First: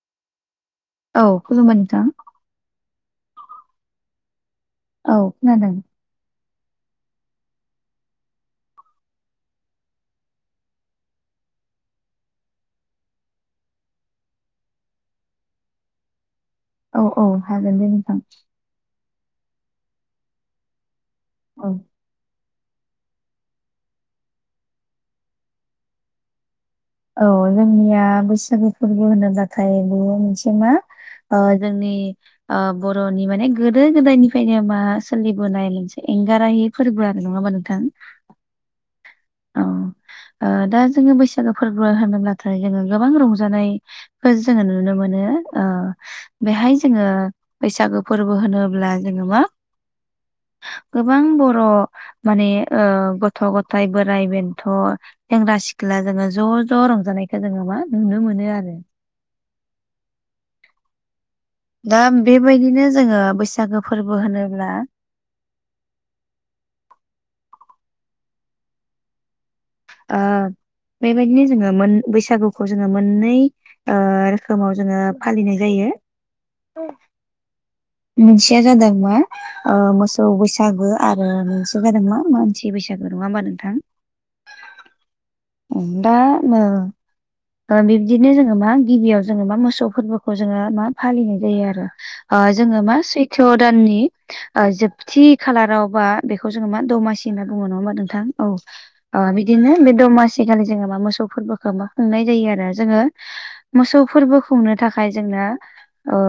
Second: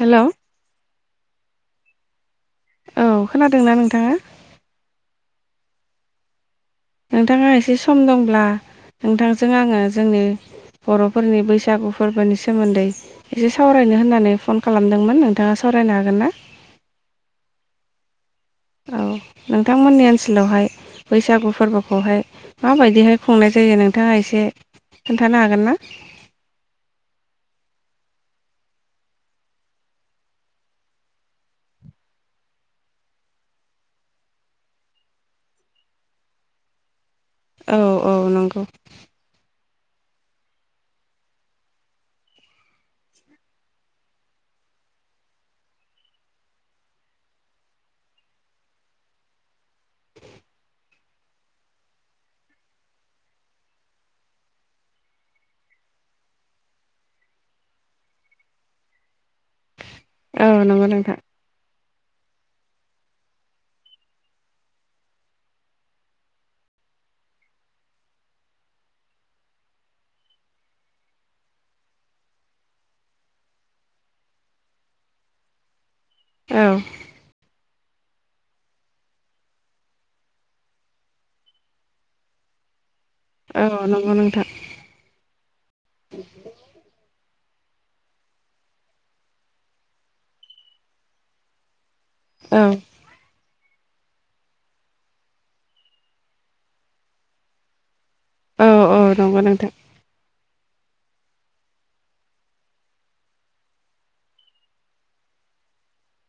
हेल' औ खुलुमबाय नोंथां। औ खोनादोंना नोंथाङा? औ खोनादों। नोंथाङा एसे सम दंब्ला नोंथांजों आङो जोंनि बर'फोरनि बैसागु फोरबोनि सोमोन्दै एसे सावरायनो होननानै फन खालामदोंमोन नोंथाङा सावरायनो हागोन ना? औ औ हागोन दे नोंथां। औ नोंथांमोननि ओनसोलावहाय बैसागु औ फोरबोखौहाय माबायदिहाय खुंनाय जायो नोंथाङा एसे खिन्थानो हागोन ना? औ जोंनिया बैसागो फोरबो होनोब्लाथाय बे मोनसे मा ओ जोंनि ओ बर'नि माने गोदो गोदायनिफ्रायनो मा सोलिबोनाय मोनसे एंगारहायि फोरबो आरो नङाबा औ नोंथां। औ नंगौ। औ [inaudible] ओ दा जोङो बैसागो फोरबो होनोब्लाथाय जोङो गोबां रंजानाय फो जोङो नुनो मोनो। ओ बेहाय जोङो बैसागो फोरबो होनोब्ला जोङो मा गोबां बर' माने ओ गथ' गथाय बोराय बेन्थ' सेंग्रा सिख्ला जोङो ज' ज' रंजानायखौ जोङो मा नुनो मोनो आरो। औ नोंगौ नोंथां। दा बेबायदिनो जोङो बैसागो फोरबो होनोब्ला आ बेबायदिनो जोङो मोन बैसागुखौ जोङो मोननै ओ रोखोमाव जोङो फालिनाय जायो। औ मोनसेया जादों मा ओ मोसौ बैसागो आरो मोनसे जादों मा मान सि बैसागो नङा होममा नोंथां? नोंगौ नोंथां। उम दा नो ओ बिबदिनो जोङो मा गिबियाव जोङो मा मोसौ फोरबोखौ जोङो मा फालिनाय जायो आरो। ओ औ जोङो मा सैथ' दाननि ओ जोबथि खालारावबा बेखौ जोङो मा दमासि होनना बुङो नङा होमा नोंथां औ ओ बिदिनो बे दमासिखालि जोङो मा मोसौ फोरबोखौ खुंनाय जायो आरो जोङो मोसौ फोरबो खुंनो थाखाय जोंना ओ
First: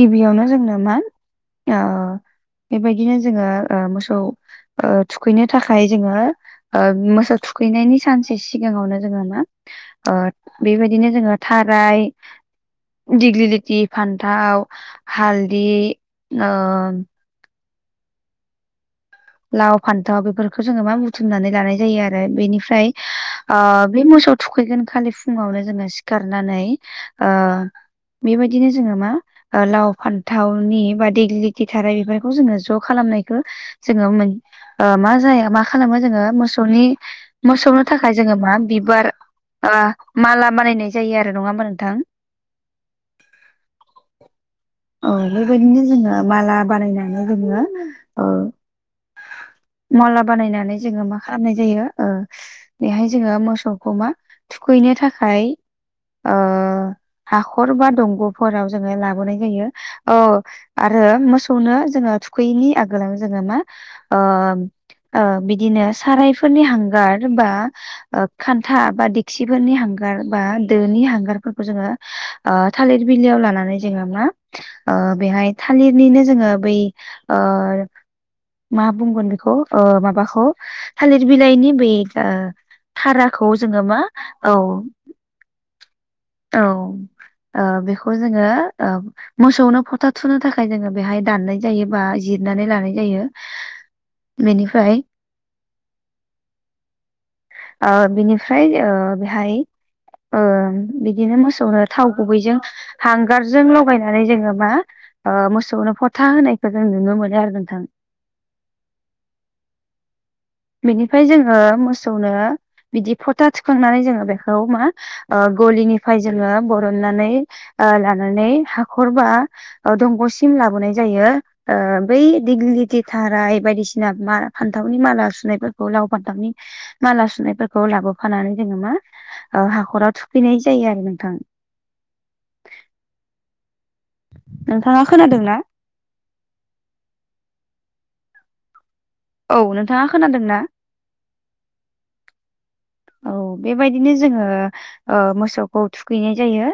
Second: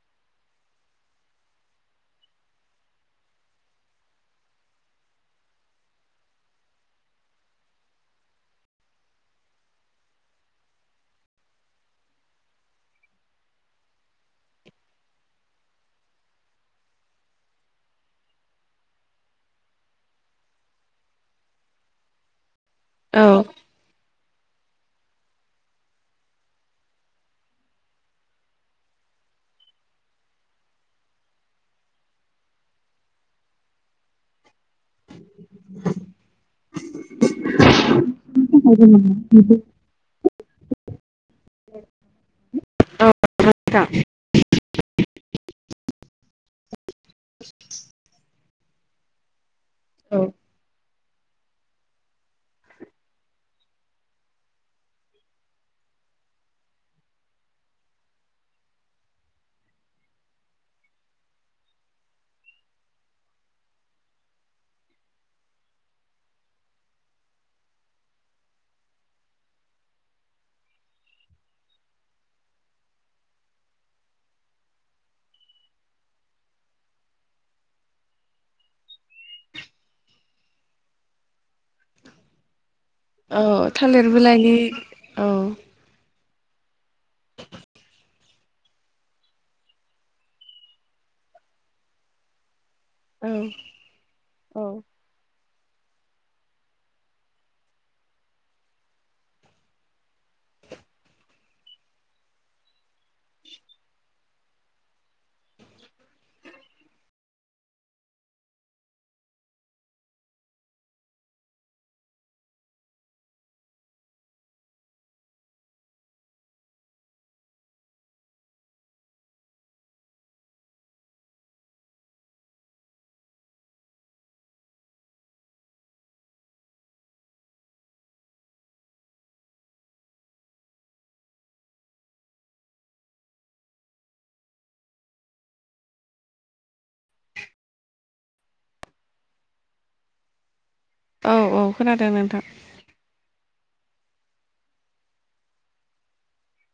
गिबियावनो जोंनो मा ओ बेबायदिनो जोङो ओ मोसौ ओ थुखैनो थाखाय जोङो ओ मोसौ थुखैनायनि सानसे सिगाङावनो जोङो मा ओ बेबायदिनो जोङो थाराय दिग्लिदथि फान्थाव हालदि ओ लाव, फान्थाव बेफोरखौ जोङो मा बुथुमनानै लानाय जायो आरो बेनिफ्राय औ ओ बे मोसौ थुखैगोन खालि फुङावनो जोङो सिखारनानै ओ बेबायदिनो जोङो मा ओ लाव, फान्थावनि बा देग्लिगथ बेफोरखौ जोङो ज' खालामनायखौ जोङो मोन ओ मा जाया मा खालामो जोङो मोसौनि मोसौनि थाखाय जोङो मा बिबार ओ माला बानायनाय जायो आरो नङा होनोमा नोंथां। [inaudible] औ बेबायदिनो जोङो माला बानायनानै जोङो ओ औ मला बानायनानै जोङो मा खालामनाय जायो ओ बेहाय जोङो मोसौखौ मा थुखैनो थाखाय ओ हाखर बा दंग'फोराव जोङो लाबोनाय जायो औ आरो मोसौनो जोङो थुखैयैनि आगोलाव जोङो मा ओ बिदिनो ओ सारायफोरनि हांगार बा ओ खान्था बा दिक्सिफोरनि हांगार बा दोनि हांगारफोरखौ जोङो ओ थालिर बिलयाव लानानै जोङो मा ओ बेहाय थालिरनिनो जोङो बै ओ मा बुंगोन बेखौ ओ माबाखौ थालिर बिलाइनि बे ओ औ धाराखौ जोङो मा थालिर बिलाइनि औ औ औ ओ बेखौ जोङो मोसौनो फोथा थुनो थाखाय जोङो बेहाय दाननाय जायो बा जिरनानै लानाय जायो औ औ बेनिफ्राय [inaudible] ओ बिनिफ्राय बेहाय ओ बिदिनो मोसौनो थाव गुबैजों हांगारजों लगायनानै जोङो मा ओ मोसौनो फथा होनायखौ जों नुनो मोनो आरो नोंथां बेनिफ्राय जोङो मोसौनो बिदि फथा थुखांनानै जोङो बेखौ मा ओ गलिनिफ्राय जोङो बरननानै ओ लानानै हाखरबा ओ दंग'सिम लाबोनाय जायो। ओ बै दिग्लिथिथाराय बायदिसिना मा फान्थावनि माला सुनायफोरखौ लाव, फान्थावनि माला सुनायफोरखौ लाबोफानानै जोङो मा ओ हाखराव थुखैनाय जायो आरो नोंथां। नोंथाङा खोनादों ना औ नोंथाङा खोनादों ना? औ औ खोनादों नोंथां। औ बेबायदिनो जोङो ओ मोसौखौ थुखैनाय जायो।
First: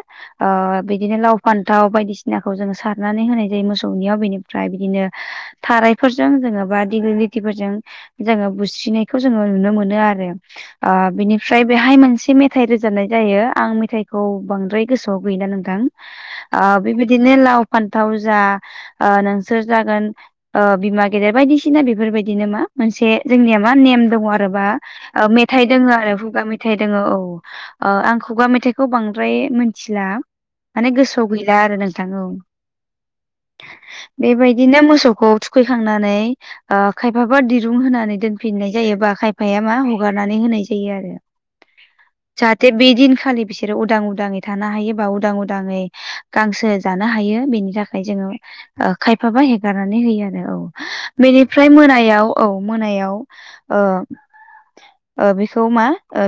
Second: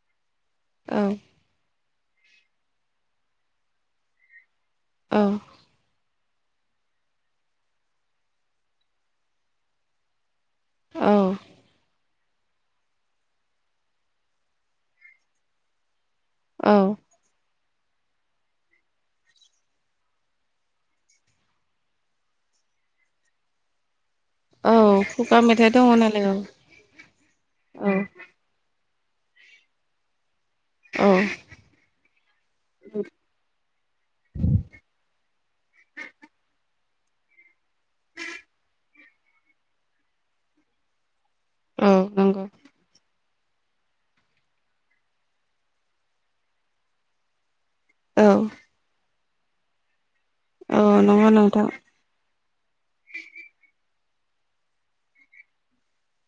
ओ औ बिदिनो लाव, फान्थाव बायदिसिनाखौ जोंङो सारनानै होनाय जायो मोसौनियाव बेनि फ्राय बिदिनो औ थारायफोरजों जोङो बा दिग्लि लथिफोरजों जोङो बुस्रिनायखौ जोङो नुनो मोनो आरो ओ औ बिनिफ्राय बेहाय मोनसे मे मेथाइ रोजाबनाय जायो आं मेथाइखौ बांद्राय गोसोआव गैला नोंथां ओ औ बेबायदिनो लाव फान्थाव जा ओ नोंसोर जागोन ओ बिमा गेदेर बायदिसिना बेफोरबायदिनो मा मोनसे जोंनिया मा नेम दङ आरो रोबा औ ओ खुगा मेथाय मेथाइ दङ दोङो आरो नालाय औ खुगा मेथाइ दोङो औ ओ आं खुगा मेथाइखौ बांद्राय मिथिला माने औ गोसोआव गैला आरो नोंथां औ बेबायदिनो मोसौखौ थुखैखांनानै ओ खायफाबा दिरुं होनानै दोनफिननाय जायो बा खायफाया मा हगार नानै जायो आरो औ नंगौ जाहाथे बे दिनखालि बिसोरो उदां उदाङै थानो हायो बा उदां उदाङै गांसो जानो हायो बेनि थाखाय फाय जोङो औ ओ खायफाबा हेगारनानै होयो आरो औ नंगौ नोंथां बेनिफ्राय मोनायाव औ मोनायाव ओ ओ बेखौ मा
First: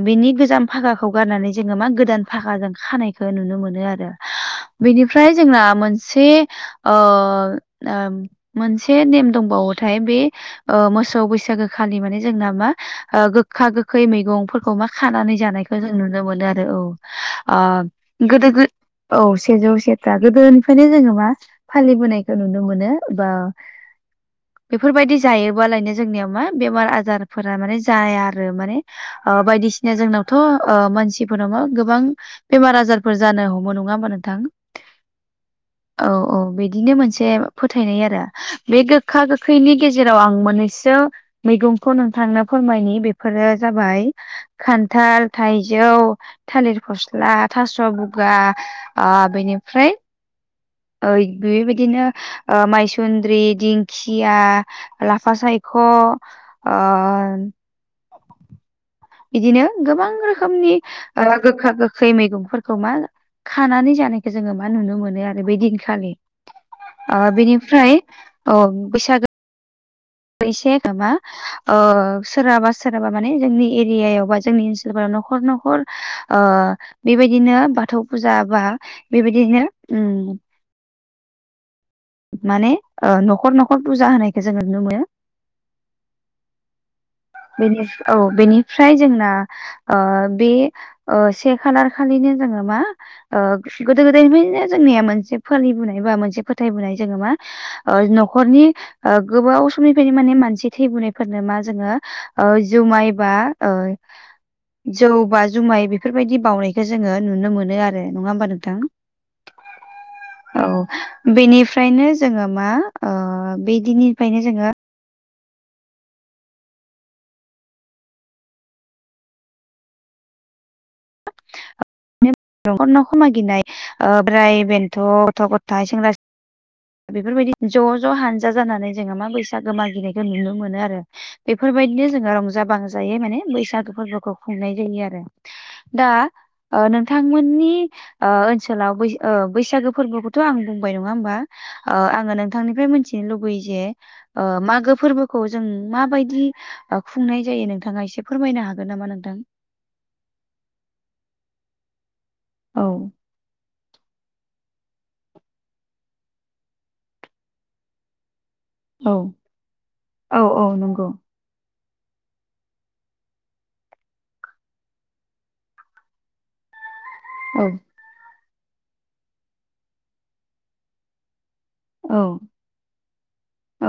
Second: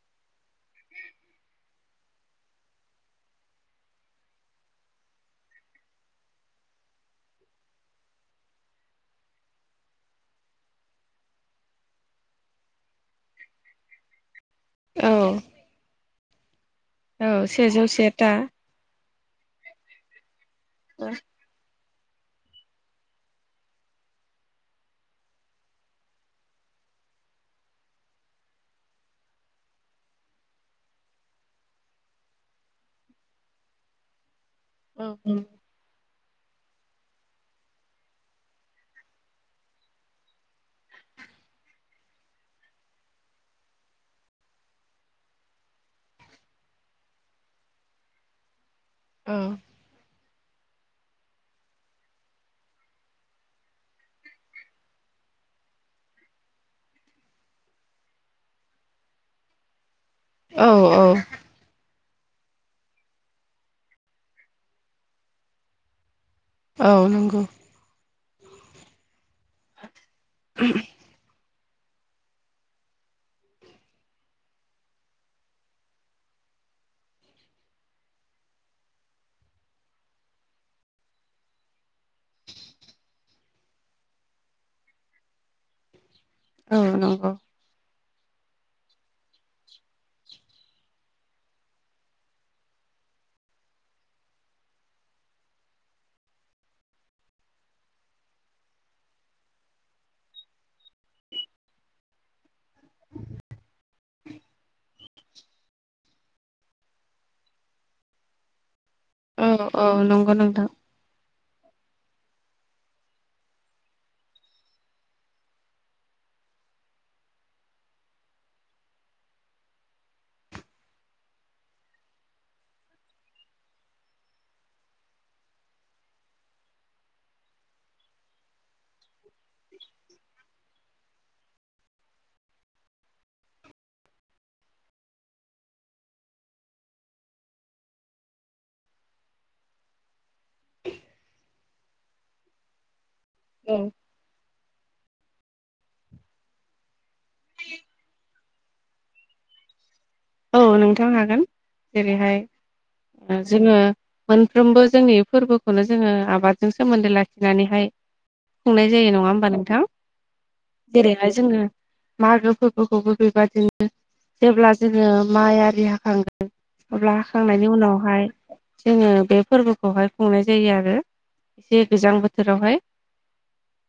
बेनि गोजाम फागाखौ गारनानै जोङो मा गोदान फागाजों खानाय खो नुनो मोनो आरो बेनिफ्राय जोंआ मोनसे अ ओम मोनसे नेम दंबावोथाय बे ओ मोसौ बैसागो खालि माने जोंना मा ओ गोग खा गोखै मैगंफोरखौ मा औ खानानै जानायखौ जों नुनो मोनो आरो औ औ ओ सेजौ सेथा गोदो गो औ सेजौ सेथा गोदोनिफ्रायनो औ जोङो मा फालिबोनायखौ नुनो मोनो बा बेफोरबायदि जायोबालायनो जोंनियाव मा बेमार आजारफोरा माने जाया आरो माने अ बायदिसिना जोंनावथ' ओ मानसिफोर नावन गोबां बेमार आजारफोर जानो हमो नङा होमबा नोंथां? औ औ औ औ बिदिनो मोनसे फोथायनाय आरो बे गोखा गोखैनि गेजेराव आं मोननैसो मैगंखौ नोंथांनो फोरमायनि बेफोरो जाबाय खान्थाल, थाइजौ, थालिर फस्ला, थास' बुगा आ औ बेनिफ्राय ओ बेबायदिनो ओ मायसुन्द्रि, दिंखिया लाफा सायख' ओन इदिनो गोबां औ रोखोमनि औ ओग गोखा गोखै मैगंफोरखौ मा खानानै जानायखौ जोङो मा नुनो मोनो आरो बै दिनखालि औ ओ नंगौ बेनिफ्राय औ बैसागो बैसे गोमा ओ सोरहाबा सोरहाबा माने जोंनि एरियायाव बा जोंनि ओनसोलफोराव न'खर न'खर ओ बेबायदिनो बाथौ फुजा बा बेबायदिनो उम माने ओ न'खर न'खर पुजा होनायखौ जोङो नुनो मोनो औ नंगौ बेनिफ औ बेनिफ्राय जोंना ओ बे ओ से खालार खालिनो जोङो मा ओ गोदो गोदायनिफ्रायनो जोंनिया मोनसे फालिबोनाय बा मोनसे फोथायबोनाय जोङो मा ओ न'खरनि ओ गोबाव समनिफ्रायनो माने मानसि थैबोनायफोरनो मा जोङो ओ जुमायबा ओ जौ बा जुमाय बेफोरबायदि बावनायखौ जोङो नुनो मोनो आरो नङा होमबा नोंथां औ औ नंगौ नोंथां औ बेनिफ्रायनो जोङो मा ओ बैदिनिफ्रायनो जोङो नखर नखर मागिनाय ओ बोराय बेनथ' गथ' गथाय सेंग्रा सि बेफोरबायदि ज' ज' हानजा जानानै जोङो मा बैसागो मागिनायखौ नुनो मोनो आरो बेफोरबायदिनो जोङो रंजा बाजायै माने बैसागो फोरबोखौ खुंनाय जायो आरो दा ओ नोंथांमोननि ओ ओनसोलाव बै बैसागो फोरबोखौथ'आं बुंबाय नङा होमबा ओ आङो नोंथांनिफ्राय मिथिनो लुुगैयो औ जे ओ मागो फोरबोखौ जों माबायदि ओ खुंनाय जायो? नोंथाङा एसे फोरमायनो हागोन नामा नोंथां? औ नोंथां हागोन। जेरैहाय औ ओ जोङो मोनफ्रोमबो जोंनि फोरबोखौनो जोङो आबादजों सोमोन्दो लाखिनानैहाय खुंनाय जायो। औ नङा होमबा नोंथां? औ औ नंगौ जेरैहाय जोङो मागो फोरबोखौबो बेबादिनो जेब्ला जोङो माइ आरि हाखांनानै अब्ला औ हाखांनायनि उनावहाय जोङो बे फोरबोखौहाय खुंनाय जायो आरो। जे गोजां औ बोथोरावहाय औ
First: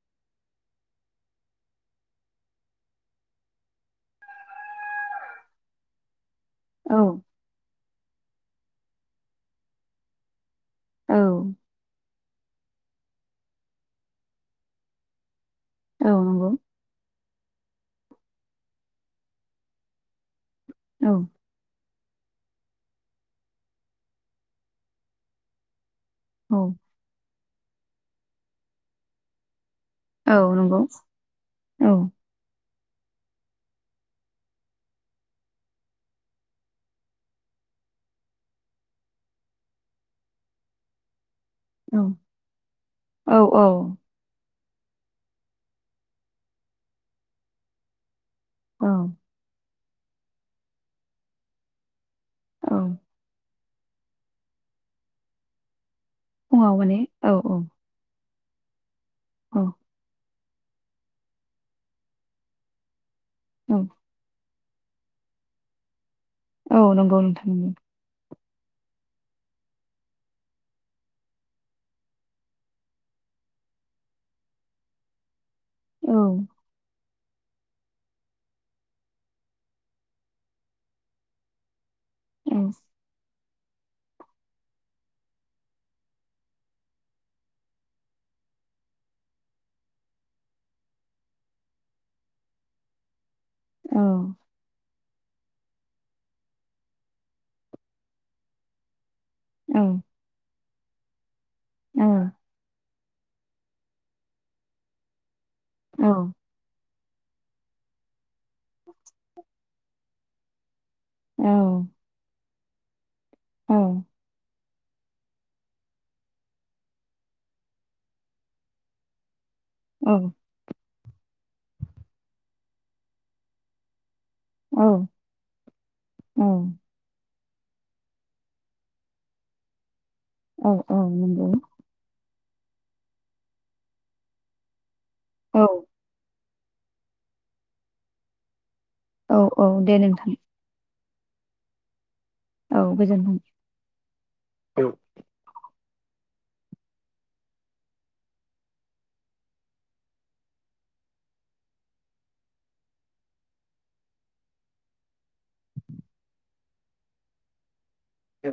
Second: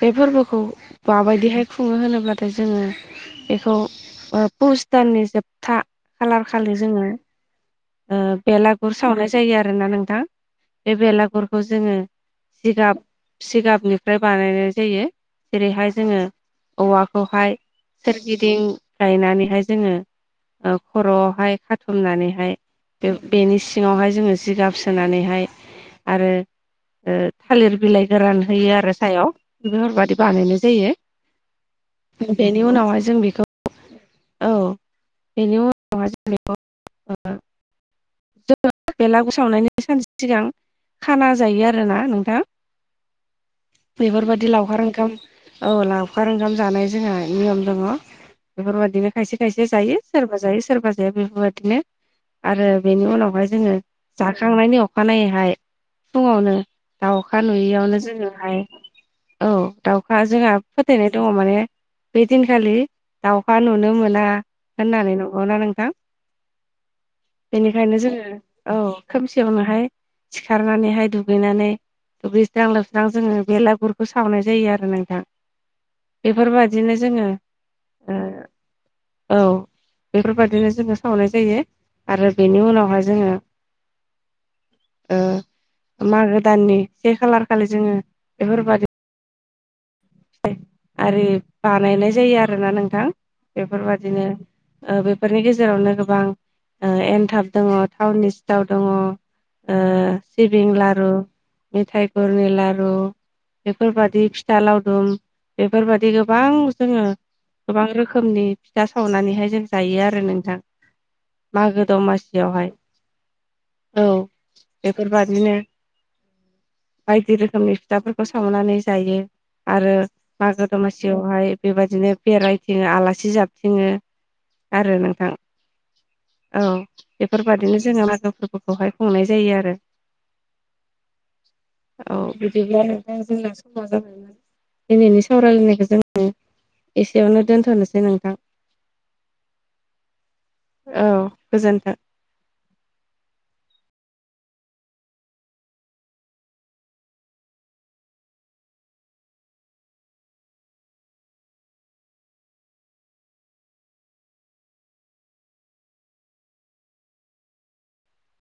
बे फोरबोखौ माबायदिहाय खुङो होनोब्लाथाय जोङो बेखौ ओ पुस दाननि जोबथा खालार खालि औ जोङो ओ बेलागुर सावनाय जायो आरोना नोंथां। बे औ बेलागुरखौ जोङो जिगाब-सिगाबनिफ्राय बानायनाय जायो। जेरैहाय औ जोङो नंगौ औवाखौहाय सोरगिदिं गायनानैहाय जोङो ओ औ खर'आवहाय खा थुमनानैहाय बेनि सिङावहाय जोङो जिगाब सोनानैहाय आरो औ ओ थालिर बिलाइ गोरान होयो आरो सायाव बेफोरबायदि औ बानायनाय नंगौ जायो। औ बेनि उनावहाय जों बेखौ औ बेनि उनाव जों बेखौ ओ जोङो बेलागुर सावनायनि सानसे सिगां खाना जायो औ आरोना नोंथाङा। औ बेफोरबायदि लावखार ओंखाम औ लावखार ओंखाम जानाय जोंहा नियम दङ। बेफोर औ बायदिनो खायसे जायो सोरबा जायो सोरबा जाया बेफोरबायदिनो आरो औ बेनि उनावहाय जोङो जाखांनायनि अखानायैहाय फुङावनो फुङाव माने औ दाउखा औ नुयैयावनो जोङो हाय औ दाउखा जोंहा फोथायनाय दङ माने बै दिनखालि दाउखा औ नुनो मोना होननानै। नंगौना नोंथां? औ नंगौ नोंथां नंगौ बेनिखायनो जोङो औ खोमसियावनोहाय सिखारनानैहाय दुगैनानै दुबस्रां-लोबस्रां जोङो बेलागुरखौ सावनाय जायो आरो नोंथां। औ बेफोरबायदिनो जोङो औ बेफोरबायदिनो जोङो सावनाय जायो। आरो औ बेनि उनावहाय जोङो ओ मागो दाननि से खालार खालि जोङो बेफोरबायदि आरि बानायनाय जायो आरोना नोंथां। औ बेफोरबायदिनो ओ बेफोरनि गेजेरावनो गोबां ओ एनथाब दङ, थाावननि सिथाव दङ ओ औ सिबिं लारु, औ मेथाइ गुरनि लारु बेफोरबायदि फिथा लावदुम औ बेफोरबायदि गोबां जोङो गोबां रोखोमनि फिथा सावनानैहाय जों जायो आरो नोंथां। औ मागो दमासियावहाय औ बेफोरबादिनो बायदि रोखोमनि फिथाफोरखौ सावनानै जायो। आरो मागो दमासियावहाय बेबायदिनो बेरायथिङो आलासि जाबथिङो औ आरो नोंथां। औ बेफोरबायदिनो जोङो मागो फोरबोखौहाय खुंनाय जायो आरो औ औ नंगौ। औ बिदिब्ला आरो दा जोंना समा जाबाय दिनैनि औ सावरायलायनायखौ जोङो एसेयावनो दोनथ'नोसै नोंथां। औ औ दे नोंथां। औ गोजोन्थों। औ गोजोनथों। ए।